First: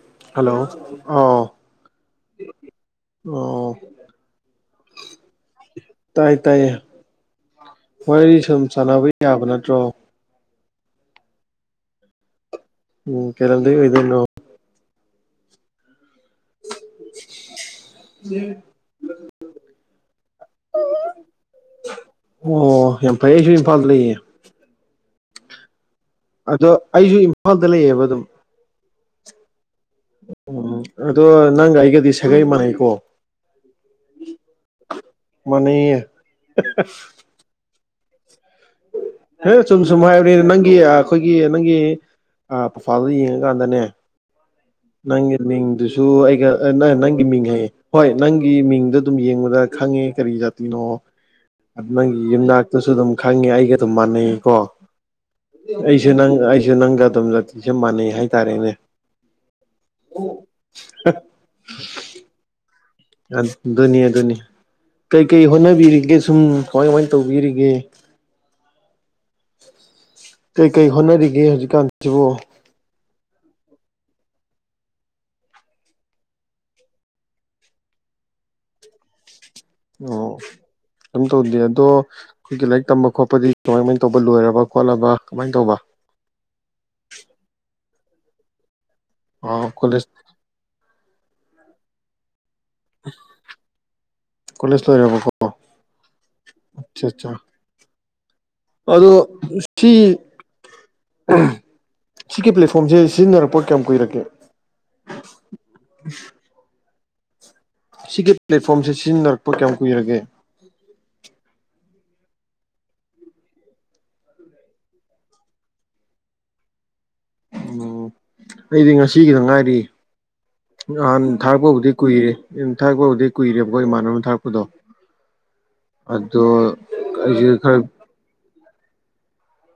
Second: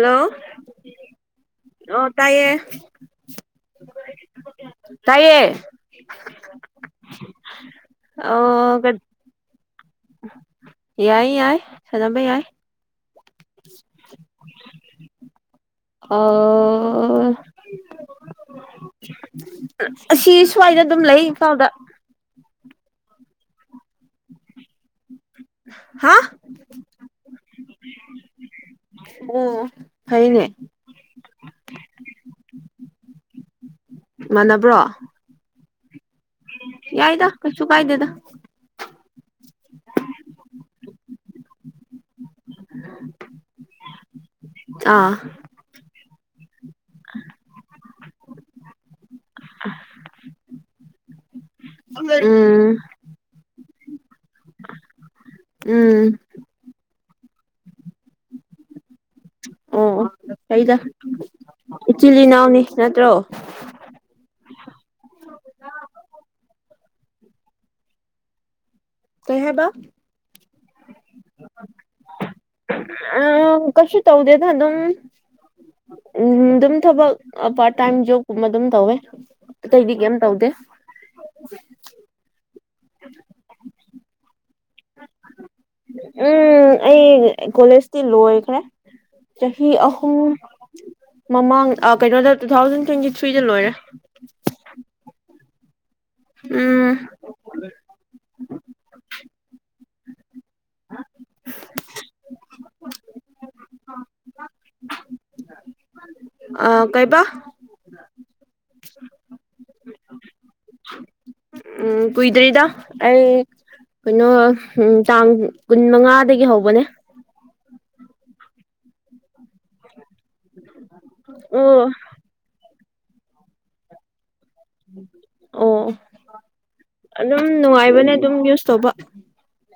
Hello hello ꯑꯦ ꯑꯣ ꯇꯌꯦ ꯇꯌꯦ ꯇꯥꯏ ꯇꯥꯏꯌꯦ ꯋꯥꯔꯤ ꯁꯨꯝ ꯑꯣ ꯆꯥꯟꯅꯕ ꯌꯥꯕ ꯅꯠꯇ꯭ꯔꯣ ꯌꯥꯏ ꯌꯥꯏ ꯁꯅꯕ ꯌꯥꯏ ꯎꯝ ꯀꯩꯂꯝꯗꯩ ꯑ‌ꯣꯏꯗ‌ꯣꯏꯅꯣ ꯑ ꯑꯁꯤ ꯁ꯭ꯋꯥꯏꯗ ꯑꯗꯨꯝ ꯂꯩ ꯏꯐꯥꯎꯗ ꯑꯣ ꯌꯥꯝ ꯐꯩꯌꯦ ꯑꯩꯁꯨ ꯏꯝꯐꯥꯜꯗ ꯂꯩꯌꯦ [inaudible] ꯑꯗꯣ ꯑꯩꯁꯨ ꯏꯝꯐꯥꯜꯗ ꯂꯩꯌꯦꯕ ꯑꯗꯨꯝ ꯑꯣ ꯐꯩꯅꯦ ꯎꯝ ꯑꯗꯣ ꯅꯪꯒ ꯑꯩꯒꯗꯤ ꯁꯥꯒꯩ ꯃꯥꯟꯅꯩꯀꯣ ꯃꯥꯟꯅꯕ꯭ꯔꯣ ꯃꯥꯟꯅꯩꯌꯦ ꯌꯥꯏꯗ ꯀꯩꯁꯨ ꯀꯥꯏꯗꯦꯗ ꯑꯦ ꯆꯝ ꯁꯨꯝ ꯍꯥꯏꯕꯅꯤ ꯅꯪꯒꯤ ꯑꯩꯈꯣꯏꯒꯤ ꯅꯪꯒꯤ ꯑ ꯄꯨꯐꯥꯜꯗ ꯌꯦꯡꯉꯀꯥꯟꯗꯅꯦ ꯑꯥ ꯅꯪꯒꯤ ꯃꯤꯡꯗꯨꯁꯨ ꯑꯩꯒ ꯅꯪꯒꯤ ꯃꯤꯡ ꯍꯥꯏꯌꯦ ꯍꯣꯏ ꯅꯪꯒꯤ ꯃꯤꯡꯗ ꯑꯗꯨꯝ ꯌꯦꯡꯕꯅꯦ ꯈꯪꯉꯦ ꯀꯔꯤ ꯌꯥꯇ ꯅꯣ ꯅꯦꯒ ꯎꯝ ꯌꯨꯜꯇꯁꯨ ꯑꯗꯨꯝ ꯑꯩꯒ ꯑꯗꯨꯝ ꯃꯥꯟꯅꯩ ꯎꯝ ꯑꯩꯁꯨ ꯅꯦꯒ ꯑꯩꯁꯨ ꯅ ꯃꯇꯝꯝ ꯖꯥꯇꯤꯁꯦ ꯃꯥꯟꯅꯩ ꯍꯥꯏꯇꯥꯔꯦꯅꯦ ꯑꯣꯗ ꯏꯆꯤꯂꯤ ꯅꯎꯅꯦ ꯑꯗꯨꯅꯤ ꯑꯗꯨꯅꯤ ꯀꯩꯀꯩ ꯍꯣꯠꯅꯕꯤꯔꯤꯒꯦ ꯁꯨꯝ ꯀꯃꯥꯏꯃꯥꯏꯅ ꯇꯧꯕꯤꯔꯤꯒꯦ ꯀꯩꯍꯥꯏ ꯕ ꯀꯩꯀꯩ ꯍꯣꯠꯅꯔꯤꯒꯦ ꯍꯧꯖꯤꯛꯀꯥꯟꯁꯤꯕꯨ ꯀꯁꯨ ꯇꯧꯗꯦ ꯑꯗꯨ ꯎꯝ ꯑꯗꯨꯝ ꯊꯕꯛ ꯄꯥꯔꯠ ꯇꯥꯏꯝ ꯖꯣꯕ ꯀꯨꯝꯕ ꯑꯗꯨꯝ ꯇꯧꯋꯦ ꯑꯇꯩꯗꯤ ꯀꯩꯝ ꯑꯣ ꯇꯧꯗꯦ ꯀꯝ ꯇꯧꯗꯦ ꯑꯗꯣ ꯑꯩꯈꯣꯏꯒꯤ ꯂꯥꯏꯔꯤꯛ ꯇꯝꯕ ꯈꯣꯠꯄꯗꯤꯉ ꯑꯇꯣꯞꯄ ꯂꯣꯏꯔꯕ ꯈꯣꯠꯂꯕ ꯀꯃꯥꯏꯅ ꯇꯧꯕ ꯎꯝ ꯑꯩ ꯀꯣꯂꯦꯖ ꯂꯣꯑꯣ ꯑꯩꯈꯦ ꯑ ꯆꯍꯤ ꯀꯣꯂꯦꯖ ꯑꯍꯨꯝ ꯃꯃꯥꯡ ꯀꯩꯅꯣꯗ ꯇꯨ ꯊꯥꯎꯖꯟ ꯇ꯭ꯋꯦꯟꯇꯤ ꯊ꯭ꯔꯤꯗ ꯂꯣꯏꯔꯦ ꯎꯝ ꯑꯆꯥ ꯑꯆꯥ ꯑꯗꯨ ꯑꯗꯨꯣ ꯁꯤ ꯁꯤꯒꯤ ꯄ꯭ꯂꯦꯠꯐꯣꯝꯁꯦ ꯁꯤꯖꯤꯟꯅꯔꯛꯄ ꯀꯌꯥꯝ ꯀꯨꯏꯔꯛꯒꯦ ꯑ ꯀꯩꯕ ꯁꯤꯒꯤ ꯄ꯭ꯂꯦꯠꯐꯣꯝꯁꯦ ꯁꯤꯖꯤꯟꯅꯔꯛꯄ ꯀꯌꯥꯝ ꯀꯨꯏꯔꯒꯦ ꯎꯝ ꯀꯏꯗꯔꯤꯗ ꯑꯦ ꯀꯩꯅꯣ ꯇꯥꯡ ꯀꯨꯟ ꯃꯉꯥꯗꯒꯤ ꯍꯧꯕꯅꯦ ꯎꯝ ꯑꯩꯗꯤ ꯉꯁꯤꯒꯤꯗ ꯉꯥꯏꯔꯤ ꯅꯍꯥꯟ ꯑꯣ ꯊꯥꯔꯛꯄꯕꯨꯖꯤꯗꯤ ꯀꯨꯏꯔꯦ ꯊꯥꯛꯛꯄ ꯍꯧꯖꯤꯗꯤ ꯀꯨꯏꯔꯦꯕꯀꯣ ꯏꯃꯥꯟꯅꯕꯅ ꯊꯥꯔꯛꯄ ꯗꯣ ꯑꯣ ꯑꯗꯣ ꯑꯗꯨꯝ ꯑꯩꯁꯦ ꯈꯔ ꯅꯨꯡꯉꯥꯏꯕꯅꯦ ꯑꯗꯨꯝ ꯌꯨꯁ ꯇꯧꯕ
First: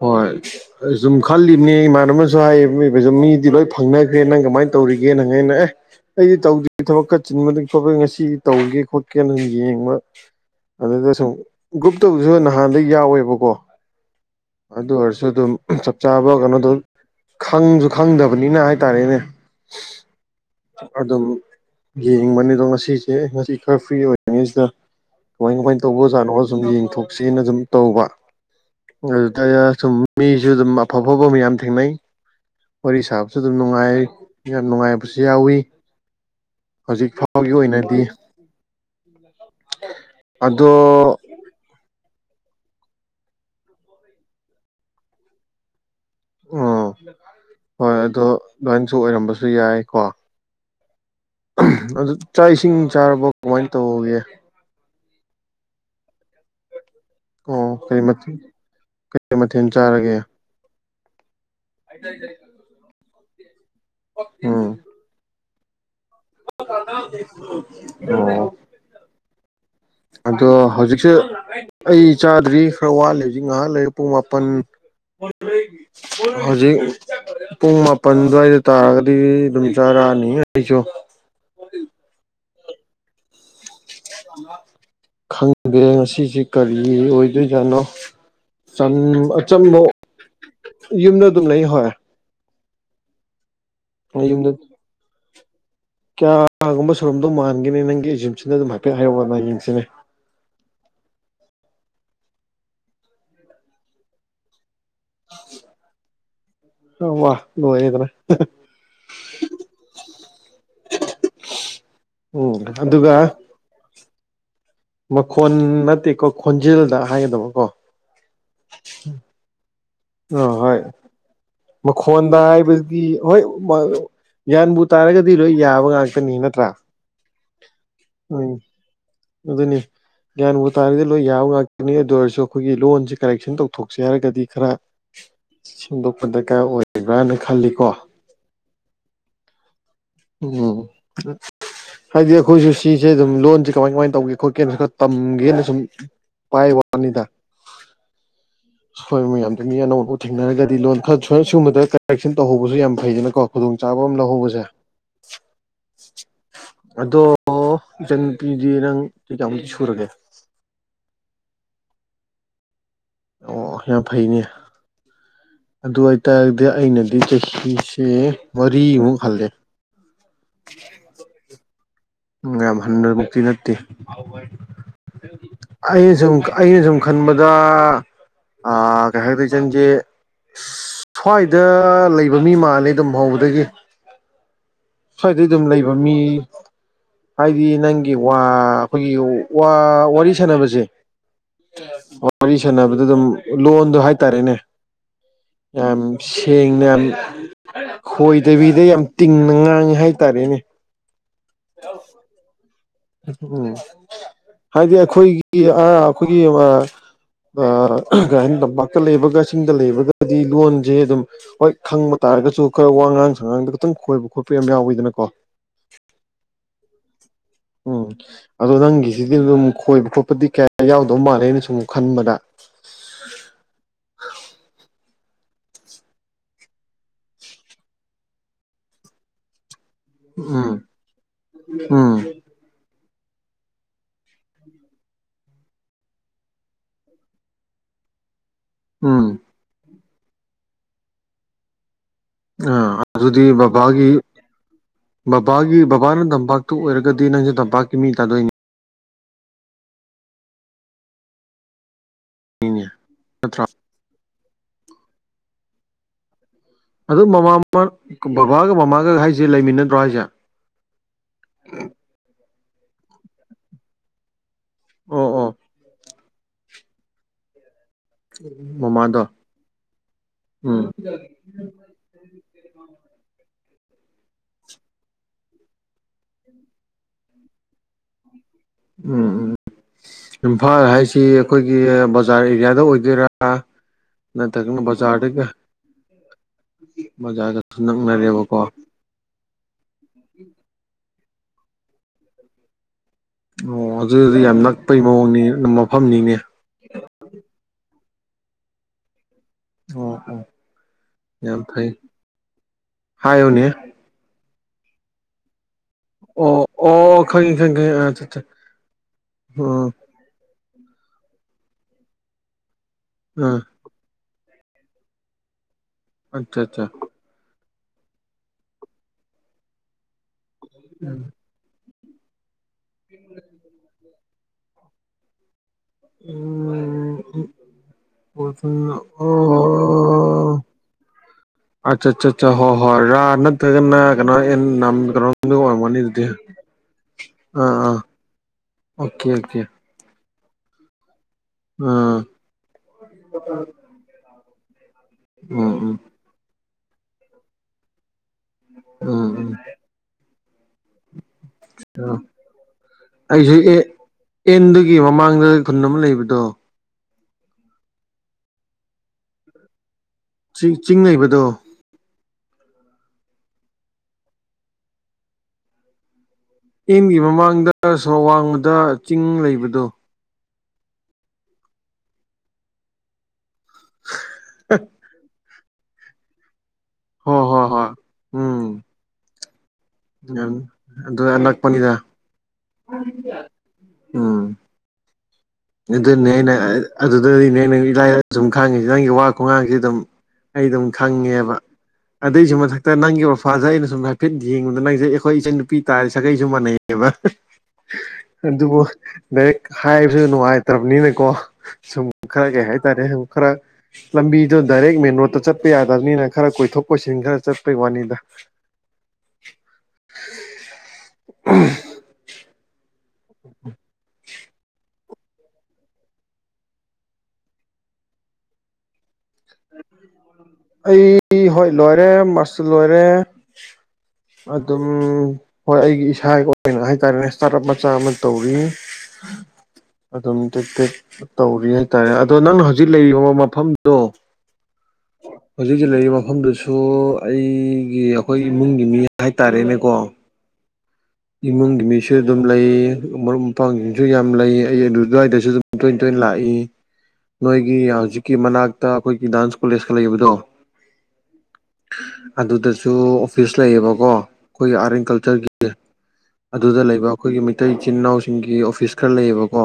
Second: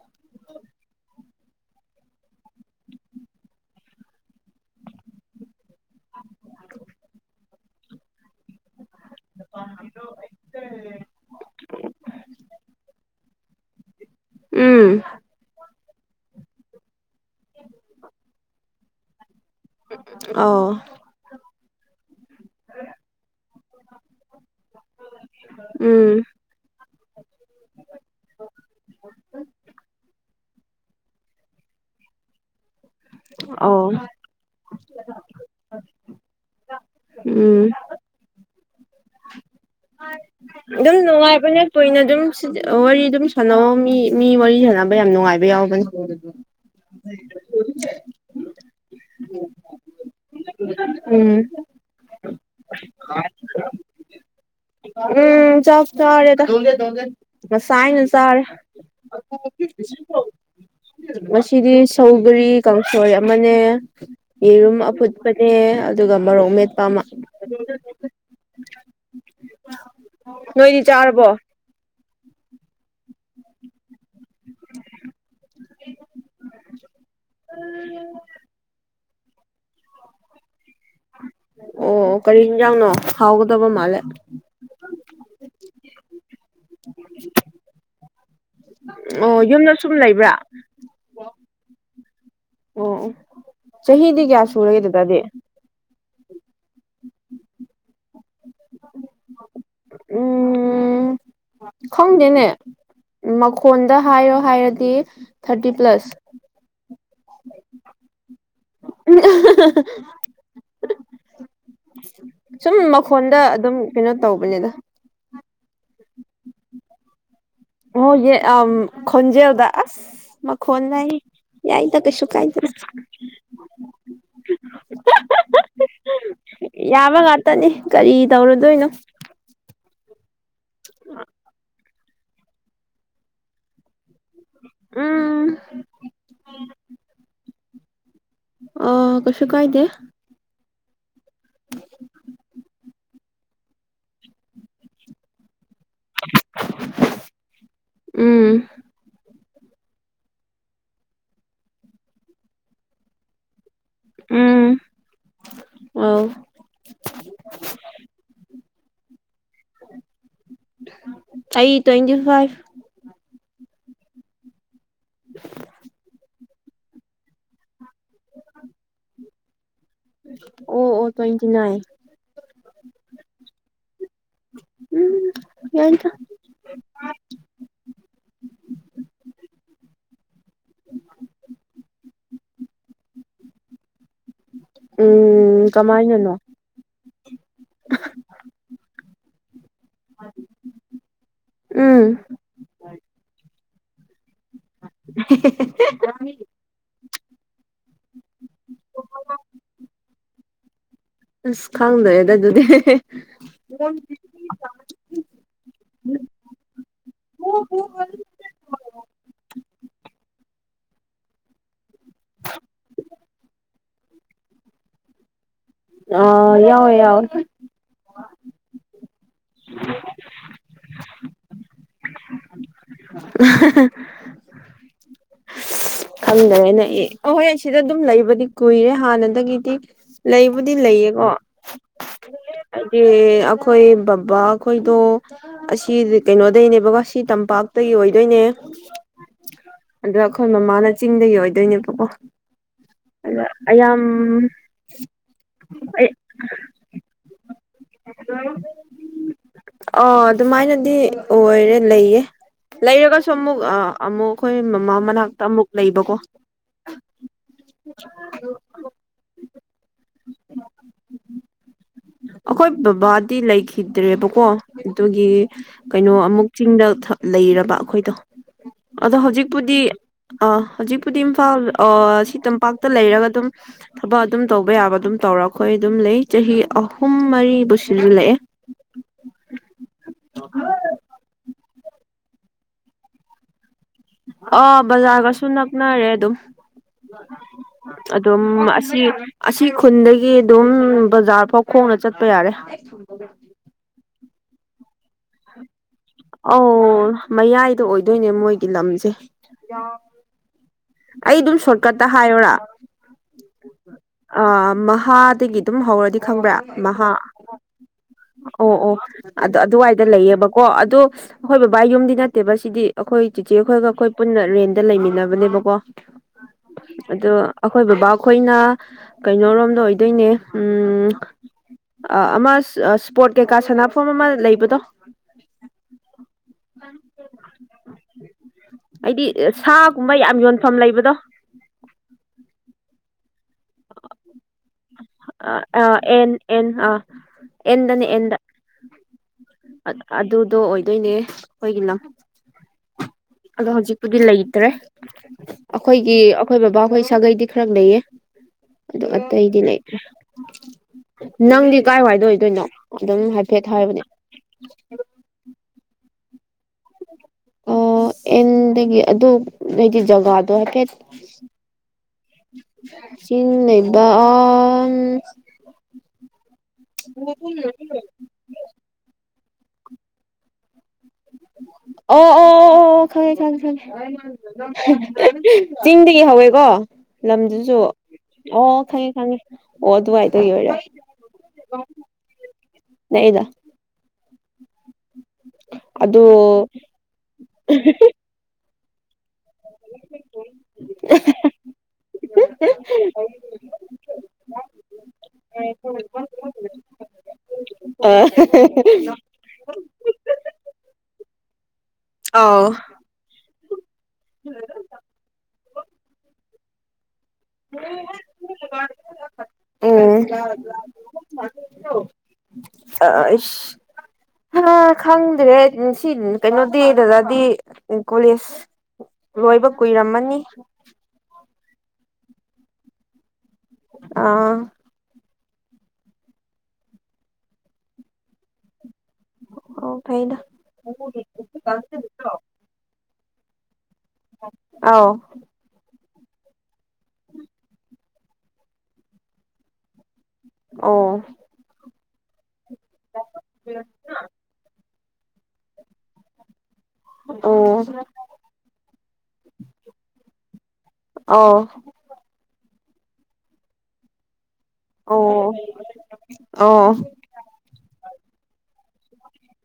ꯍꯣꯏ ꯁꯨꯝ ꯈꯜꯂꯤꯕꯅꯤ ꯏꯃꯥꯟꯅꯕꯨ ꯍꯥꯏ ꯃꯤꯗꯤ ꯂꯣꯏ ꯐꯪꯅꯈ꯭ꯔꯦ ꯅꯪ ꯀꯃꯥꯏꯅ ꯇꯧ ꯇꯔꯤꯒꯦ ꯅꯩꯅ ꯑꯦ ꯑꯩꯗꯤ ꯇꯧꯗꯦ ꯊꯕꯛ ꯈ ꯆꯤꯟꯕꯄ ꯉꯁꯤ ꯇꯧꯒꯦ ꯀ ꯌꯦ ꯃ [unintelligible] [inaudible] ꯑꯗꯨꯗ ꯁꯨꯝ ꯒ꯭ꯔꯨꯞꯇꯕꯨꯁꯨ ꯅꯍꯥꯟꯗꯩ ꯌꯥꯎꯋꯦꯕꯀꯣ ꯑꯗꯨ ꯎꯝ ꯑꯣꯏꯔꯁꯨ ꯑꯗꯨꯝ ꯆꯞ ꯆꯥꯕ ꯀꯩꯅꯣꯗꯣ ꯈꯪꯁꯨ ꯈꯪꯗꯕꯅꯤꯅ ꯍꯥꯏ ꯍꯥꯏ ꯇꯥꯔꯦꯅꯦ ꯑꯧ ꯑꯗꯨꯝ ꯌꯦꯡꯕꯅꯤ ꯑꯗꯣ ꯉꯁꯤꯁꯦ ꯉꯁꯤ ꯈꯔ ꯐ꯭ꯔꯤ ꯑꯣꯏꯔꯤꯉꯩꯁꯤꯗ ꯀꯃꯥꯏ ꯀꯃꯥꯏꯅ ꯇꯧꯕ ꯎꯝ ꯑꯣꯖꯥꯠꯅꯣ ꯁꯨꯝ ꯌꯦꯡꯊꯣꯛꯁꯦꯅ ꯁꯨꯝ ꯇꯧꯕ ꯑꯗꯨ ꯁꯨꯝ ꯃꯤꯁꯨ ꯑꯗꯨꯝ ꯑꯐ ꯑꯐꯕ ꯃꯌꯥꯝ ꯊꯦꯡꯅꯩ ꯋꯥꯔꯤ ꯁꯥꯕꯁꯨ ꯑꯗꯨꯝ ꯑꯧ ꯅꯨꯡꯉꯥꯏ ꯌꯥꯝ ꯅꯨꯡꯉꯥꯏꯕꯁꯨ ꯌꯥꯎꯋꯤ ꯍꯧꯖꯤꯛ ꯐꯥꯎꯒꯤ ꯎꯝ ꯑꯣꯏꯅꯗꯤ [unintelligible] [inaudible] ꯑꯗꯨ ꯑꯗꯣ ꯅꯅꯨꯡꯉꯥꯏ ꯑꯅ ꯇꯣꯏꯅ ꯑꯗꯨꯝ ꯋꯥꯔꯤ ꯑꯗꯨꯝ ꯁꯥꯟꯅꯕ ꯃꯤ ꯃꯤ ꯋꯥꯔꯤ ꯁꯥꯟꯅꯕ ꯌꯥꯝ ꯅꯨꯡꯉꯥꯏꯕ ꯌꯥꯎꯕꯅꯤ ꯑꯣ ꯍꯣꯏ ꯑꯗꯣ ꯂꯣꯏꯅꯁꯨ ꯑꯣꯏꯔꯝꯕꯁꯨ ꯌꯥꯏꯀꯣ ꯎꯝ ꯑꯗꯨ ꯆꯥꯛ ꯏꯁꯤꯡ ꯆꯥꯔꯕ ꯀꯃꯥꯏꯅ ꯇꯧꯒꯦ ꯎꯝ ꯆꯞ ꯆꯔꯦ ꯑꯣ ꯀꯩ ꯑꯁꯥꯏꯅ ꯃꯊꯦꯜ ꯆꯔꯦ ꯃꯊꯦꯜ ꯆꯥꯔꯒꯦ ꯃꯁꯤꯗꯤ ꯁꯧꯒꯔꯤ ꯀꯥꯡꯁꯣꯏ ꯑꯃꯅꯦ ꯌꯦꯔꯨꯝ ꯎꯝ ꯑꯐꯨꯠꯄꯅꯦ ꯑꯗꯨꯒ ꯃꯔꯣꯛ ꯃꯦꯠꯄ ꯑ [unintelligible] [inaudible] ꯑꯗꯣ ꯅꯣꯏꯗꯤ ꯍꯧꯖꯤꯛꯁꯦ ꯆꯥꯔꯕꯣ ꯑꯩ ꯆꯥꯗ꯭ꯔꯤ ꯈꯔ ꯋꯥꯠꯂꯦ ꯍꯧꯖꯤꯛ ꯉꯥꯏꯍꯥꯛ ꯂꯩꯔ ꯄꯨꯡ ꯃꯥꯄꯜ ꯍꯧꯖꯤꯛ ꯄꯨꯡ ꯃꯥꯄꯜ ꯑꯗꯨꯋꯥꯏꯗ ꯇꯥꯔꯒꯗꯤ ꯑꯗꯨꯝ ꯆꯔꯛꯑꯅꯤ ꯍꯥꯏꯖꯣ ꯅꯣ ꯍꯥꯎꯒ ꯈꯪꯒꯦ ꯉꯁꯤꯁꯤ ꯀꯔꯤ ꯑꯣꯏꯗꯣꯏꯖꯥꯠꯅꯣ ꯑꯣ ꯌꯨꯝꯗ ꯑꯆꯝꯕ ꯁꯨꯝ ꯂꯩꯕ꯭ꯔꯥ ꯌꯨꯝꯗ ꯑꯗꯨꯝ ꯂꯩ ꯍꯣꯏ ꯑꯣ ꯆꯍꯤꯗꯤ ꯀꯌꯥ ꯌꯨꯝꯗ ꯁꯨꯔꯒꯦ ꯑꯗꯨꯇꯥꯗꯤ ꯀꯌꯥꯒꯨꯝꯕ ꯁꯣꯔꯨꯝꯗꯣ ꯃꯥꯟꯒꯦꯅꯦ ꯅꯪꯒꯤ ꯑꯦꯖꯝꯁꯤꯅ ꯑꯗꯨꯝ ꯍꯥꯏꯐꯦꯠ ꯍꯥꯏꯔꯑꯣ ꯌꯦꯡꯁꯤꯅꯦ ꯎꯝ ꯈꯪꯗꯦꯅꯦ ꯃꯈꯣꯟꯗ ꯍꯥꯏꯌꯣ ꯍꯥꯏꯔ ꯊꯥꯔꯇꯤ ꯄ꯭ꯂꯁ ꯋꯥ ꯂꯣꯏꯗꯅ [inaudible] ꯎꯝ ꯁꯨꯝ ꯑꯗꯨꯒ ꯃꯈꯣꯟꯗ ꯑꯗꯨꯝ ꯀꯩꯅꯣ ꯇꯧꯕꯅꯤꯗ ꯈꯣꯟ ꯅꯠꯇꯦꯀꯣ ꯈꯣꯟꯖꯦꯜꯗ ꯍꯥꯏꯒꯗꯕ ꯀꯣ ꯑꯣ ꯌꯦ ꯑꯝ ꯈꯣꯟꯖꯦꯜꯗ ꯑꯁ ꯑꯥ ꯍꯣꯏ ꯃꯈꯣꯟ ꯌꯥꯏꯗ ꯀꯩꯁꯨ ꯃꯈꯣꯟꯗ ꯀꯥꯏꯗꯦ ꯍꯥꯏꯕꯗꯤ ꯍꯣꯏ ꯌꯥꯟꯕꯨ ꯇꯥꯔꯒꯗꯤ ꯂꯣꯏ ꯌꯥꯕ ꯉꯥꯛꯇꯅꯤ ꯅꯠ ꯌꯥꯕ ꯉꯥꯛꯇꯅꯤ ꯀꯔꯤ ꯇꯧꯔꯨꯗꯣꯏꯅꯣ ꯒ꯭ꯌꯥꯟꯒꯕ ꯇꯥꯔꯗꯤ ꯂꯣꯏ ꯌꯥꯕ ꯉꯥꯛꯇꯅꯤ ꯑꯗꯨ ꯑꯣꯏꯔꯁꯨ ꯑꯩꯈꯣꯏꯒꯤ ꯂꯣꯟꯁꯦ ꯀꯔꯦꯛꯁꯟ ꯇꯧꯊꯣꯛꯁꯤ ꯍꯥꯏꯔꯒꯗꯤ ꯈꯔ ꯁꯦꯝꯗꯣꯛꯄ ꯗꯔꯀꯥꯔ ꯑꯣꯏꯕ꯭ꯔꯥꯅ ꯈꯜꯂꯤꯀꯣ ꯑ ꯀꯁꯨ ꯀꯥꯏꯗ ꯎꯝ ꯍꯥꯏꯥꯏꯗꯤꯦ ꯈꯣꯏꯁꯤꯁꯤ ꯁꯤꯁꯦ ꯑꯗꯨꯝ ꯂꯣꯟꯁꯦ ꯀꯃꯥꯏ ꯀꯃꯥꯏꯅ ꯇꯧꯒꯦ ꯈꯣꯠꯀꯦꯅ ꯈꯔ ꯇꯝꯒꯦꯅ ꯁꯨꯝ ꯄꯥꯏ ꯋꯥꯅꯤꯗ ꯎꯝ ꯑꯩꯈꯣꯏ ꯃꯌꯥꯝꯗꯒꯤꯪꯅꯤ ꯑꯅꯧ ꯑꯅꯧꯕ ꯊꯦꯡꯅꯔꯒꯗꯤ ꯂꯣꯟ ꯈꯔ ꯁꯅ ꯁꯒꯨꯝꯕꯗ ꯀꯔꯦꯛꯁꯟ ꯇꯧꯍꯧꯕꯁꯨ ꯌꯥꯝ ꯐꯩꯗꯅꯀꯣ ꯈꯨꯗꯣꯡ ꯆꯥꯕ ꯑꯃ ꯂꯧꯍꯧꯕꯁꯦ ꯑꯥꯎ ꯑꯗꯣ ꯏꯆ ꯅꯨꯨꯄꯤꯗꯤ ꯅꯪ ꯀꯩ ꯀꯌꯥꯃꯨꯛꯇꯤ ꯁꯨꯔꯒꯦ ꯑꯩ ꯇ꯭ꯋꯦꯟꯇꯤ ꯐꯥꯏꯚ ꯑꯣ ꯌꯥꯝ ꯐꯩꯅꯦ ꯑꯗꯨ ꯍꯥꯏꯇꯥꯔꯗꯤ ꯑꯩꯅꯗꯤ ꯆꯍꯤꯁꯦ ꯃꯔꯤꯃꯨꯛ ꯍꯜꯂꯦ ꯑꯣ ꯑꯣ ꯇ꯭ꯋꯦꯟꯇꯤ ꯅꯥꯏꯟ ꯌꯥꯝ ꯍꯟꯗꯔ ꯃ [inaudible] ꯅꯠꯇ ꯎꯝ ꯌꯥꯏꯗ ꯑꯩꯅ ꯁꯨꯝ ꯑꯩꯅ ꯁꯨꯝ ꯈꯟꯕꯗ ꯑ ꯀꯩ [inaudible] ꯁ꯭ꯋꯥꯏꯗ ꯂꯩꯕ ꯃꯤ ꯃꯥꯜꯂꯦ ꯑꯗꯨꯝ ꯍꯧꯕꯗꯒꯤ ꯁ꯭ꯋꯥꯏꯗꯩ ꯑꯗꯨꯝ ꯎꯝ ꯂꯩꯕ ꯃꯤ ꯀꯃꯥꯏꯅꯅꯣ ꯍꯥꯏꯗꯤ ꯅꯪꯒꯤ ꯋꯥ ꯑꯩꯈꯣꯏꯒꯤ ꯋꯥꯔꯤ ꯁꯅꯕꯁꯦ ꯎꯝ ꯋꯥꯔꯤ ꯁꯅꯕꯗ ꯑꯗꯨꯝ ꯂꯣꯟꯗꯣ ꯍꯥꯏ ꯇꯥꯔꯦꯅꯦ ꯌꯥꯝ ꯁꯦꯡꯅ ꯌꯥꯝ ꯈꯣꯏꯗꯕꯤꯗ ꯌꯥꯝ ꯇꯤꯡꯅ ꯉꯥꯡꯉꯤ ꯍꯥꯏꯇꯥꯔꯦꯅꯦ ꯑꯁ ꯈꯪꯗꯔꯦꯗ ꯑꯗꯨꯗꯤ ꯎꯝ ꯍꯥꯏꯗꯤ ꯑꯩꯈꯣꯏꯒꯤ ꯑ ꯑꯩꯈꯣꯏꯒꯤ ꯂꯝꯄꯥꯛꯇ ꯂꯩꯕꯒꯁꯤꯡꯗ ꯂꯩꯕꯒꯗꯤ ꯂꯣꯟ ꯁꯦ ꯑꯗꯨꯝ ꯍꯣꯏ ꯈꯪꯕ ꯇꯥꯔꯒꯁꯨ ꯑꯩꯈꯣꯏ ꯋꯥꯉꯥꯡ ꯁꯉꯥꯡꯗ ꯈꯤꯇꯪ ꯈꯣꯏꯕ ꯈꯣꯠꯄ ꯌꯥꯝ ꯌꯥꯎꯋꯤꯗꯅꯀꯣ ꯑ ꯌꯥꯎ ꯌꯥꯑ ꯎꯝ ꯑꯗꯣ ꯅꯪꯒꯤꯁꯤꯗꯤ ꯑꯗꯨꯝ ꯈꯣꯏꯕ ꯈꯣꯠꯄꯗꯤ ꯀꯌꯥ ꯌꯥꯎꯗꯧ ꯃꯥꯜꯂꯦ ꯁꯨꯝ ꯈꯟꯕꯗ [unintelligible] ꯈꯪꯗꯔꯦꯅꯦ ꯑꯦ ꯑꯩꯍꯣꯏ ꯑꯩ ꯁꯤꯗ ꯑꯗꯨꯝ ꯂꯩꯕꯗꯤ ꯀꯨꯏꯔꯦ ꯍꯥꯟꯅꯗꯒꯤꯗꯤ ꯂꯩꯕꯨꯗꯤ ꯎꯝ ꯂꯩꯌꯦꯀꯣ ꯎꯝ ꯑꯦ ꯑꯩꯈꯣꯏ ꯕꯕꯥ ꯈꯣꯏꯗꯣ ꯑꯁꯤ ꯀꯩꯅꯣꯗꯒꯤꯩꯅꯦꯕꯀ ꯁꯤ ꯇꯝꯄꯥꯛꯇꯒꯤ ꯑꯣꯏꯗꯣꯏꯅꯦ ꯎꯝ ꯑꯗꯣ ꯑꯩꯈꯣꯏ ꯃꯃꯥꯅ ꯆꯤꯡꯗꯒꯤ ꯑꯣꯏꯗꯣꯏꯅꯦꯕꯀꯣ ꯑ ꯑꯗꯨꯗꯤ ꯑꯗ ꯑꯌꯥꯝ ꯕꯕꯥꯒꯤ ꯕꯕꯥꯒꯤ ꯑꯩ ꯕꯕꯥꯅ ꯇꯝꯄꯥꯛꯇ ꯑꯣꯏꯔꯒꯗꯤ ꯅꯪꯖꯨ ꯇꯝꯄꯥꯛ ꯑ ꯑꯗꯨꯃꯥꯏꯅꯗꯤ ꯑꯣꯏꯔꯦ ꯂꯩꯌꯦ ꯂꯩꯔꯒꯁꯨ ꯑꯃꯨꯛ ꯅꯠꯇ꯭ꯔꯥ ꯑꯃꯨꯛ ꯑꯩꯈꯣꯏ ꯃꯃꯥ ꯃꯅꯥꯛꯇ ꯑꯃꯨꯛ ꯂꯩꯕꯀꯣ ꯑꯗꯨ ꯃꯃꯥ ꯕꯕꯥꯒ ꯃꯃꯥꯒ ꯍꯥꯏꯁꯦ ꯂꯩꯃꯤꯟꯅꯗ꯭ꯔꯣ ꯍꯥꯏꯁꯦ ꯑ [inaudible] ꯑꯩꯈꯣꯏ ꯕꯕꯥꯗꯤ ꯂꯩꯈꯤꯗ꯭ꯔꯦꯕꯀꯣ ꯑꯣ ꯑꯗꯨꯒꯤ ꯑꯣ ꯀꯩꯅꯣ ꯑꯃꯨꯛ ꯆꯤꯡꯗ ꯂꯩꯔꯕ ꯑꯩꯈꯣꯏ [unintelligible] ꯑꯗꯣ ꯍꯧꯖꯤꯛꯄꯨꯗꯤ꯫ ꯑ ꯎꯝ ꯍꯧꯖꯤꯛꯄꯨꯗꯤ ꯏꯝꯐꯥꯜ ꯑ ꯁꯤ ꯇꯝꯄꯥꯛꯇ ꯂꯩꯔꯒ ꯑꯗꯨꯝ꯫ ꯊꯕꯛ ꯑꯗꯨꯝ ꯇꯧꯕ ꯌꯥꯕ ꯑꯗꯨꯝ ꯇꯧꯔ ꯑꯈꯣꯏ ꯑꯗꯨꯝ ꯂꯩ ꯆꯍꯤ ꯑꯍꯨꯝ ꯃꯔꯤꯕꯨ ꯁꯤꯖꯤꯜꯂꯛꯑꯦ ꯎꯝ ꯎꯝ ꯏꯝꯐꯥꯜ ꯍꯥꯏꯁꯤ ꯑꯩꯈꯣꯏ꯫ ꯑꯩ ꯕꯖꯥꯔ ꯑꯦꯔꯤꯌꯥꯗ ꯑꯣꯏꯒꯦꯔꯥ꯫ ꯑ ꯕꯖꯥꯔꯒꯁꯨ ꯅꯛꯅꯔꯦ ꯑꯗꯨꯝ꯫ ꯕꯖꯥꯔꯒꯁꯨ ꯑꯗꯨꯝ ꯅꯛꯅꯔꯦꯕꯀꯣ ꯑꯁꯤ ꯑꯁꯤ ꯈꯨꯟꯗꯒꯤ ꯗꯨꯝ ꯕꯖꯥꯔ ꯐꯧ ꯈꯣꯡꯅ ꯆꯠꯄ ꯌꯥꯔꯦ꯫ ꯑꯣ ꯑꯗꯨꯗꯤ ꯌꯥꯝ ꯅꯛꯄꯩ ꯃꯑꯣꯡꯅꯤ ꯃꯥ ꯑꯧ ꯃꯌꯥꯏꯗ ꯑꯣꯏꯗꯣꯏꯅꯦ ꯃꯣꯏꯒꯤ ꯂꯝꯁꯦ ꯑꯣ ꯑꯣ ꯑꯩ ꯑꯗꯨꯝ ꯌꯥꯝ ꯐꯩ ꯁꯣꯔꯠꯀꯠꯇ ꯍꯥꯏꯔꯔꯥ ꯍꯥꯏꯌꯨꯅꯦ ꯑ ꯃꯍꯥꯗꯒꯤ꯫ ꯑꯗꯨꯝ ꯍꯧꯔꯗꯤ ꯈꯪꯕ꯭ꯔꯥ ꯑꯣ ꯃꯍꯥꯛ ꯑꯣ ꯈꯪꯉꯤ ꯈꯪꯉꯤ ꯈꯪꯉꯤ ꯑꯠꯆꯥ ꯆꯥ ꯑꯣ ꯑꯣ ꯑꯗꯣ ꯑꯣ ꯑꯗꯨꯋꯥꯏꯗ ꯂꯩꯌꯦꯕ꯫ ꯀꯣ ꯑꯗꯣ ꯑꯩꯈꯣꯏ ꯕꯕꯥ ꯌꯨꯝꯗꯤ ꯅꯠꯇꯦꯕ ꯁꯤꯗꯤ ꯑꯩꯈꯣꯏ ꯑꯥ ꯆꯤꯆꯦꯈꯣꯏꯒ ꯑꯩꯈꯣꯏ ꯄꯨꯟꯅ ꯔꯦꯟꯗ ꯂꯩꯃꯤꯟꯅꯕꯅꯦꯕꯀꯣ ꯑꯆꯥ ꯑꯆꯥ꯫ ꯑꯈꯣꯏ ꯕꯕꯥ ꯈꯣꯏꯅ ꯀꯩꯅꯣꯔꯣꯝꯗ ꯑꯣꯏꯗꯣꯏꯅꯦ ꯎꯝ ꯑ ꯑꯃ ꯏꯁꯄꯣꯔꯇ ꯀꯩꯀꯥ ꯁꯅꯐꯝ ꯑꯃ ꯂꯩꯕꯗꯣ ꯎ ꯎ ꯑꯣ ꯍꯥꯏꯗꯤ ꯁꯥꯒꯨꯝꯕ ꯌꯥꯝ ꯑꯣ꯫ ꯌꯣꯟꯐꯝ ꯂꯩꯕꯗꯣ ꯑꯆꯥ ꯑꯠꯆꯥ ꯑꯆꯥ ꯍꯣ ꯍꯣꯏ ꯔ ꯅꯠ ꯅꯟꯅ ꯀꯩꯅꯣꯟ ꯅ ꯀꯩꯅꯣ ꯑꯣꯏꯔꯝꯃꯅꯤ ꯑꯗꯨꯗꯤ꯫ ꯑꯥ ꯑꯦꯟ ꯑꯥ ꯗꯅꯦ ꯑꯦꯟ ꯗ ꯑꯣꯀꯦ ꯑꯣꯀꯦ ꯑꯗꯨꯗꯣ ꯑꯣꯏꯗꯣꯏꯅꯦ ꯑꯩꯈꯣꯏꯒꯤ ꯂꯝ꯫ ꯑꯥ ꯑꯗꯣ ꯍꯧꯖꯤꯛꯄꯨꯗꯤ ꯂꯩꯇ꯭ꯔꯦ ꯎꯝ ꯎꯝ ꯑꯩꯈꯣꯏꯒꯤ ꯑꯩꯈꯣꯏ ꯕꯕꯥ꯫ ꯑꯩꯈꯣꯏ ꯁꯥꯒꯩꯗꯤ ꯈꯔ ꯂꯩꯌꯦ ꯑ ꯎꯝ ꯑꯇꯩꯗꯤ ꯂꯩꯇ꯭ꯔꯦ꯫ ꯅꯪꯗꯤ ꯎꯝ ꯀꯥꯏꯋꯥꯏꯗ ꯑꯣꯏꯗꯣꯅꯣ ꯑꯗꯨꯝ ꯑꯩꯁꯨ ꯍꯥꯏꯐꯦꯠ ꯑꯦ ꯍꯥꯏꯕꯅꯦ ꯑꯦꯟꯗꯨꯒꯤ ꯃꯃꯥꯡꯗ ꯈꯨꯟ ꯑꯃ ꯂꯩꯕꯗꯣ ꯑꯣ ꯑꯦꯟꯗꯒꯤ ꯑꯗꯨ ꯍꯥꯏꯗꯤ ꯖꯒꯥꯗꯣ ꯆꯤꯡ ꯍꯥꯏꯐꯦꯠ꯫ ꯆꯤꯡ ꯂꯩꯕꯗꯣ ꯆꯤꯡ ꯂꯩꯕ ꯑꯥ꯫ ꯏꯟꯒꯤ ꯃꯃꯥꯡꯗ ꯁꯣ ꯋꯥꯡꯃꯗ ꯆꯤꯡ ꯂꯩꯕꯗꯣ ꯑꯣ ꯑꯣ ꯑꯣ ꯈꯉꯦ ꯈꯪꯉꯦ ꯈꯪ ꯆꯤꯡꯗꯒꯤ ꯍꯧꯋꯦꯀꯣ ꯍꯣꯏ ꯍꯣꯏ ꯂꯝꯗꯨꯁꯨ ꯍꯣꯏ ꯑꯣ ꯈꯪꯉꯦ ꯈꯪꯉꯦ ꯑꯣ ꯎ ꯑꯗꯨꯋꯥꯏꯗꯒꯤ ꯑꯣꯏꯔꯦ ꯑꯗꯨ ꯑꯅꯛꯄꯅꯤꯗ ꯅꯛꯏꯗ ꯎꯝ ꯑꯗꯨ ꯑꯗꯨꯅꯦ ꯑꯩꯅ ꯑꯗꯨꯗꯗꯤꯅꯦ ꯅꯪ ꯏꯂꯥꯏ ꯁꯨꯝ ꯈꯪꯉꯤꯁꯤ ꯅꯪꯒꯤ꯫ ꯈꯣꯡꯒꯥꯡꯁꯤꯦ ꯑꯗꯨꯝ ꯑꯩ ꯑꯗꯨꯝ ꯈꯪꯉꯦꯕ꯫ ꯑꯗꯨꯏꯁꯨ ꯃꯊꯛꯇ ꯅꯪꯒꯤ ꯑꯣꯔꯐꯥꯥꯁꯦ ꯑꯩꯅ ꯁꯨꯝ ꯍꯥꯏꯐꯦꯠ ꯌꯦꯡꯕꯗ ꯅꯪꯁꯦ ꯑꯩꯈꯣꯏ ꯏꯆꯟ ꯅꯨꯄꯤ ꯇꯥꯔꯤ ꯁꯥꯒꯩꯁꯨ ꯃꯥꯟꯅꯩꯌꯦꯕ꯫ ꯑ ꯑꯗꯨꯕꯨ ꯗꯥꯏꯔꯦꯛ ꯍꯥꯏꯕꯁꯨ ꯅꯤꯅꯦꯀꯣ꯫ ꯁꯨꯝ ꯈꯔ ꯀꯩ ꯑꯥꯎ ꯍꯥꯏꯇꯥꯔꯦ ꯁꯨꯝ ꯈꯔ ꯂꯝꯕꯤꯗꯣ ꯗꯥꯏꯔꯦꯛ ꯃꯦꯟ ꯔꯣꯗꯇ ꯆꯠꯄ ꯌꯥꯗꯕꯅꯤꯅ ꯈꯔ ꯀꯣꯏꯊꯣꯛ ꯖꯤꯡ ꯈꯔ ꯆꯠꯄꯩ ꯋꯥꯅꯤꯗ ꯎꯝ [unintelligible] ꯑꯩꯁ꯫ ꯈꯪꯗ꯭ꯔꯦ ꯁꯤ ꯀꯩꯅꯣꯗꯤ ꯗꯗꯥꯗꯤ ꯀꯣꯂꯦꯖ꯫ ꯂꯣꯏꯕ ꯀꯨꯏꯔꯝꯃꯅꯤ꯫ ꯑꯩ ꯍꯣꯏ ꯂꯣꯏꯔꯦ ꯃꯁꯇ ꯂꯣꯏꯔꯦ ꯑꯥ ꯑꯗꯨꯝ ꯍꯣꯏ ꯑꯩꯒꯤ ꯏꯁꯥꯒꯤ ꯑꯣꯏꯅ ꯍꯥꯏꯇꯥꯔꯦꯅꯦ ꯏꯁꯇꯥꯔꯠ ꯑꯞ ꯃꯆꯥ ꯑꯃ ꯇꯧꯔꯤ꯫ ꯑꯣ ꯐꯩꯗ ꯑꯗꯨꯝ ꯇꯦꯛ ꯇꯦꯛ ꯇꯧꯔꯤ ꯍꯥꯏꯇꯥꯔꯦ ꯑꯗꯣ ꯅꯪꯅ ꯍꯧꯖꯤꯛ ꯂꯩꯔꯤꯕ꯫ ꯃꯐꯝꯗꯣ꯫ ꯑꯥꯎ ꯍꯧꯖꯤꯛ ꯍꯧꯖꯤꯛ ꯂꯩꯔꯤꯕ ꯃꯐꯝꯗꯨꯁꯨ ꯑꯩꯒꯤ ꯑꯩꯈꯣꯏ ꯏꯃꯨꯡꯒꯤ ꯃꯤ ꯍꯥꯏꯇꯥꯔꯦꯅꯦꯀꯣ ꯑꯣ ꯏꯃꯨꯡ ꯃꯤꯁꯣꯏꯗ ꯂꯩ ꯃꯔꯨꯞ ꯃꯄꯥꯡꯁꯤꯡꯁꯨ ꯌꯥꯝ ꯂꯩ ꯑꯩ ꯑꯗꯨ ꯑꯗꯨꯋꯥꯏꯗꯁꯨ ꯑꯗꯨꯝ ꯇꯣꯏ ꯇꯣꯏꯅ ꯂꯥꯛꯏ ꯑꯣ ꯅꯣꯏꯒꯤ ꯍꯧꯖꯤꯛꯀꯤ ꯃꯅꯥꯛꯇ ꯑꯩꯈꯣꯏꯒꯤ ꯗꯥꯟꯁ ꯀꯣꯂꯦꯖꯀ ꯂꯩꯕꯗꯣ ꯑꯧ ꯑꯗꯨꯗꯁꯨ ꯑꯣꯐꯤꯁ ꯂꯩꯌꯦꯕꯀꯣ ꯑꯩꯈꯣꯏꯒꯤ ꯑꯥꯔꯠ ꯑꯦꯟ ꯀꯜꯆꯔꯒꯤ ꯑꯗꯨꯗ ꯑꯣ ꯂꯩꯕ ꯑꯩꯈꯣꯏꯒꯤ ꯃꯩꯇꯩ ꯏꯆꯤꯟ ꯏꯅꯥꯎꯁꯤꯡꯒꯤ ꯑꯣꯐꯤꯁ ꯈꯔ ꯂꯩꯌꯦꯕꯀꯣ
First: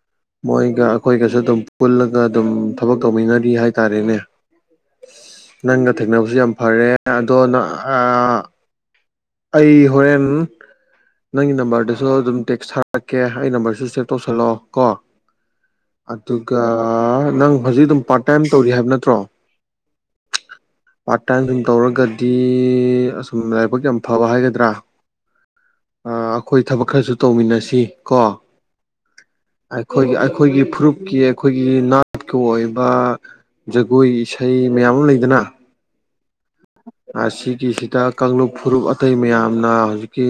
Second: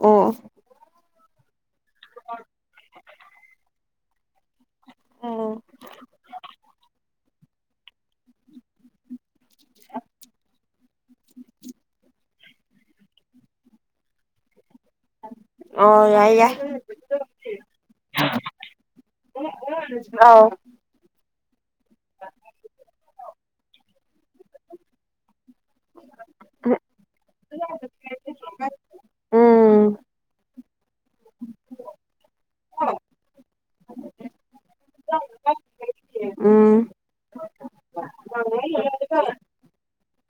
ꯑꯣ ꯃꯣꯏꯒ ꯑꯩꯈꯣꯏꯒꯁꯨ ꯑꯗꯨꯝ ꯄꯨꯜꯂꯒ ꯑꯗꯨꯝ ꯊꯕꯛ ꯇꯧꯃꯤꯟꯅꯔꯤ ꯍꯥꯏꯇꯥꯔꯦꯅꯦ꯫ ꯑꯣ ꯅꯪꯒ ꯊꯦꯡꯅꯕꯁꯨ ꯌꯥꯝ ꯐꯔꯦ꯫ ꯗꯣ ꯅ ꯑꯥ ꯑꯩ ꯍꯣꯔꯦꯟ ꯅꯪꯒꯤ ꯅꯝꯕꯔꯗꯁꯨ ꯑꯗꯨꯝ ꯇꯦꯛꯁ ꯊꯥꯔꯛꯀꯦ ꯑꯩ ꯅꯝꯕꯔꯁꯨ ꯁꯦꯞ ꯇꯧꯁꯜꯂꯣ꯫ ꯀꯣ ꯑꯣ ꯌꯥꯏ ꯌꯥꯏ ꯑꯗꯨꯒ ꯅꯪ ꯍꯧꯖꯤꯛ ꯑꯗꯨꯝ ꯄꯥꯔꯠ ꯇꯥꯏꯝ ꯇꯧꯔꯤ ꯍꯥꯏꯕ ꯅꯠꯇ꯭ꯔꯣ ꯑꯥꯎ [unintelligible] ꯇꯧꯔꯒꯗꯤ ꯑꯁꯨꯝ ꯂꯥꯏꯕꯛ ꯌꯥꯝ ꯐꯕ ꯍꯥꯏꯒꯗ꯭ꯔꯥ ꯑꯩꯈꯣꯏ ꯊꯕꯛ ꯈꯔꯁꯨ ꯇꯧꯃꯤꯟꯅꯁꯤ ꯀꯣ ꯎꯝ ꯑꯩꯈꯣꯏꯒꯤ ꯑꯩꯈꯣꯏꯒꯤ ꯐꯨꯔꯨꯞꯀꯤ ꯑꯩꯈꯣꯏꯒꯤ ꯅꯥꯠꯀꯤ ꯑꯣꯏꯕ ꯖꯒꯣꯏ ꯏꯁꯩ ꯃꯌꯥꯝ ꯑꯃ ꯂꯩꯗꯅ ꯎꯝ ꯑꯁꯤꯒꯤꯁꯤꯗ ꯀꯥꯡꯂꯨꯞ ꯐꯨꯔꯨꯞ ꯑꯇꯩ ꯃꯌꯥꯝꯅ ꯍꯧꯖꯤꯛꯀꯤ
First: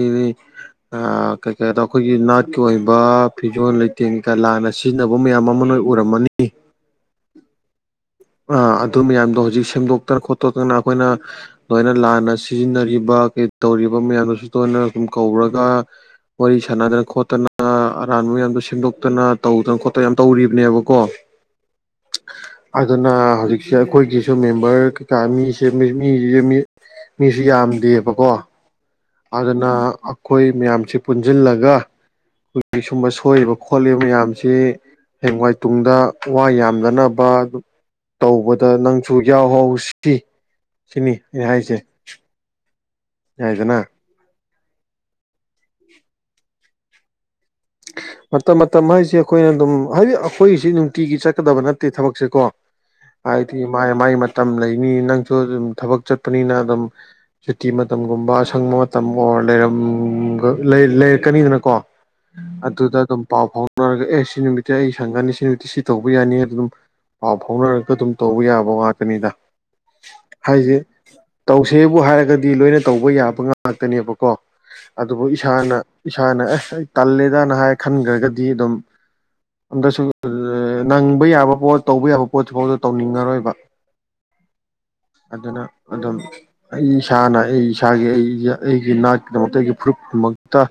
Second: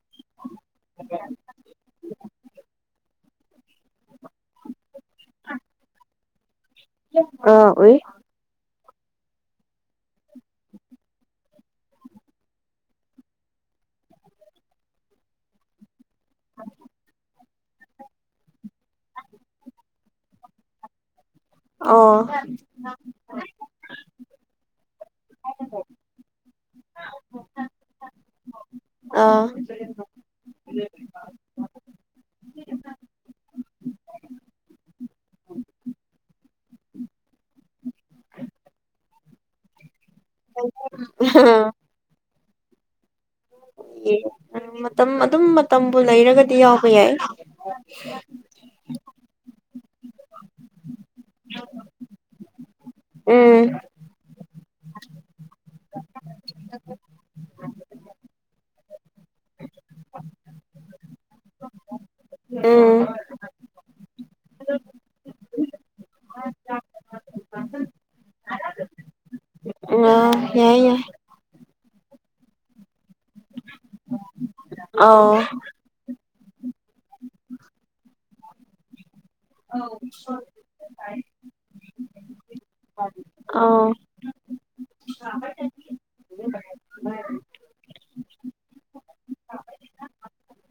ꯑ ꯀꯩ ꯀꯩꯗ ꯑꯩꯈꯣꯏꯒꯤ ꯅꯥꯠꯀꯤ ꯑꯣꯏꯕ ꯐꯣꯟ ꯂꯩꯇꯦꯡ ꯀ ꯂꯥꯟꯅ ꯁꯤꯖꯤꯟꯅꯕ ꯃꯌꯥꯝ ꯑꯃ ꯅꯣꯏ ꯎꯔꯝꯃꯅꯤ ꯑꯥ ꯑꯣꯏ ꯑꯗꯨ ꯃꯌꯥꯝꯗꯣ ꯍꯧꯖꯤꯛ ꯁꯦꯝꯗꯣꯛꯇꯅ ꯈꯣꯠꯇꯣꯛꯇꯅ ꯑꯩꯈꯣꯏꯅ ꯂꯣꯏꯅ ꯂꯥꯟꯅ ꯁꯤꯖꯤꯟꯅꯔꯤꯕ ꯀ ꯇꯧꯔꯤꯕ ꯃꯌꯥꯝꯗꯨꯁꯨ ꯇꯣꯏꯅ ꯁꯨꯝ ꯀꯧꯔꯒ ꯋꯥꯔꯤ ꯁꯥꯟꯅꯗꯅ ꯈꯣꯠꯇꯅ ꯑꯔꯥꯟꯕ ꯃꯌꯥꯝꯗꯣ ꯁꯦꯝꯗꯣꯛꯇꯅ ꯇꯧꯗꯅ ꯈꯣꯠꯇꯅ ꯌꯥꯝ ꯇꯧꯔꯤꯕꯅꯦꯕꯀꯣ꯫ ꯑꯣ ꯑꯗꯨꯅ ꯍꯧꯖꯤꯛꯁꯦ ꯑꯩꯈꯣꯏꯒꯤꯁꯨ ꯃꯦꯝꯕꯔ ꯀꯩꯀꯥ ꯃꯤ ꯃꯤ ꯃꯤꯁꯨ ꯌꯥꯝꯗꯦꯕꯀꯣ ꯑꯥ ꯑꯗꯨꯅ ꯑꯩꯈꯣꯏ ꯃꯌꯥꯝꯁꯤ ꯄꯨꯟꯁꯤꯜꯂꯒ ꯑꯩꯈꯣꯏꯒꯤ ꯁꯨꯝꯕ ꯁꯣꯏꯕ ꯈꯣꯠꯂꯤꯕ ꯃꯌꯥꯝꯁꯤ ꯍꯦꯡꯋꯥꯏ ꯇꯨꯡꯗ ꯋꯥ ꯌꯥꯝꯗꯅꯕ ꯑꯗꯨ ꯇꯧꯕꯗ ꯅꯪꯁꯨ ꯌꯥꯎꯍꯥꯎ ꯁꯤ ꯁꯤꯅꯤ ꯑꯩꯅ ꯍꯥꯏꯁꯩ ꯌꯥꯏꯗꯅ ꯃꯇꯝ ꯑꯗꯨꯝ ꯃꯇꯝꯕꯨ ꯂꯩꯔꯒꯗꯤ ꯌꯥꯎꯕ ꯌꯥꯏ ꯃꯇꯝ ꯃꯇꯝ ꯍꯥꯏꯁꯤ ꯑꯩꯈꯣꯏꯅ ꯑꯗꯨꯝ ꯍꯥꯏꯗꯤ ꯑꯩꯈꯣꯏꯒꯤꯁꯤ ꯅꯨꯡꯇꯤꯒꯤ ꯆꯠꯀꯗꯕ ꯅꯠꯇꯦ ꯊꯕꯛꯁꯦ ꯀꯣ ꯎꯝ ꯍꯥꯏꯗꯤ ꯃꯥꯏ- ꯃꯥꯏ ꯃꯇꯝ ꯂꯩꯅꯤ ꯅꯪꯁꯨ ꯑꯗꯨꯝ ꯊꯕꯛ ꯆꯠꯄꯅꯤꯅ ꯑꯗꯨꯝ ꯁꯨꯇꯤ ꯃꯇꯝꯒꯨꯝꯕ ꯑꯁꯪꯕ ꯃꯇꯝ ꯑꯣꯔ ꯂꯩꯔ ꯂꯩꯔꯛꯀꯅꯤꯗꯅꯀꯣ ꯑꯗꯨꯗ ꯑꯗꯨꯝ ꯎꯝ ꯄꯥꯎ ꯐꯥꯎꯅꯔꯒ ꯑꯦ ꯁꯤ ꯅꯨꯃꯤꯠꯇꯤ ꯑꯩ ꯁꯪꯒꯅꯤ ꯁꯤ ꯅꯨꯃꯤꯠꯇꯤ ꯁꯤ ꯇꯧꯕ ꯌꯥꯅꯤ ꯑꯗꯨꯝ ꯄꯥꯎ ꯐꯥꯎꯅꯔꯒ ꯑꯗꯨꯝ ꯇꯧꯕ ꯌꯥꯕ ꯉꯥꯛꯇꯅꯤꯗ꯫ ꯑꯥ ꯍꯥꯏꯁꯦ ꯌꯥꯏ ꯌꯥꯏ꯫ ꯇꯧꯁꯦꯕꯨ ꯍꯥꯏꯔꯒꯗꯤ ꯂꯣꯏꯅ ꯇꯧꯕ ꯌꯥꯕ ꯉꯥꯛꯇꯅꯦꯕꯀꯣ ꯑꯗꯨꯕꯨ ꯑꯥꯎ ꯏꯁꯥꯅ ꯏꯁꯥꯅ ꯑꯦ ꯇꯜꯂꯦꯗꯅ ꯍꯥꯏ ꯈꯟꯈ꯭ꯔꯒꯗꯤ ꯑꯗꯨꯝ ꯑꯗꯁꯨ ꯅꯪꯕ ꯌꯥꯕ ꯄꯣꯠ ꯇꯧꯕ ꯌꯥꯕ ꯄꯣꯠꯁꯤꯐꯥꯎꯗ ꯇꯧꯅꯤꯡꯉꯔꯣꯏꯕ ꯑꯣ [inaudible] ꯑꯗꯨꯅ ꯑꯗꯨꯝ ꯑꯩ ꯏꯁꯥꯅ ꯑꯩ ꯏꯁꯥꯒꯤ ꯑꯩ ꯑꯩꯒꯤ ꯅꯥꯠꯀꯤꯗꯃꯛꯇ ꯑꯩꯒꯤ ꯐꯨꯔꯨꯞ ꯃꯛꯇ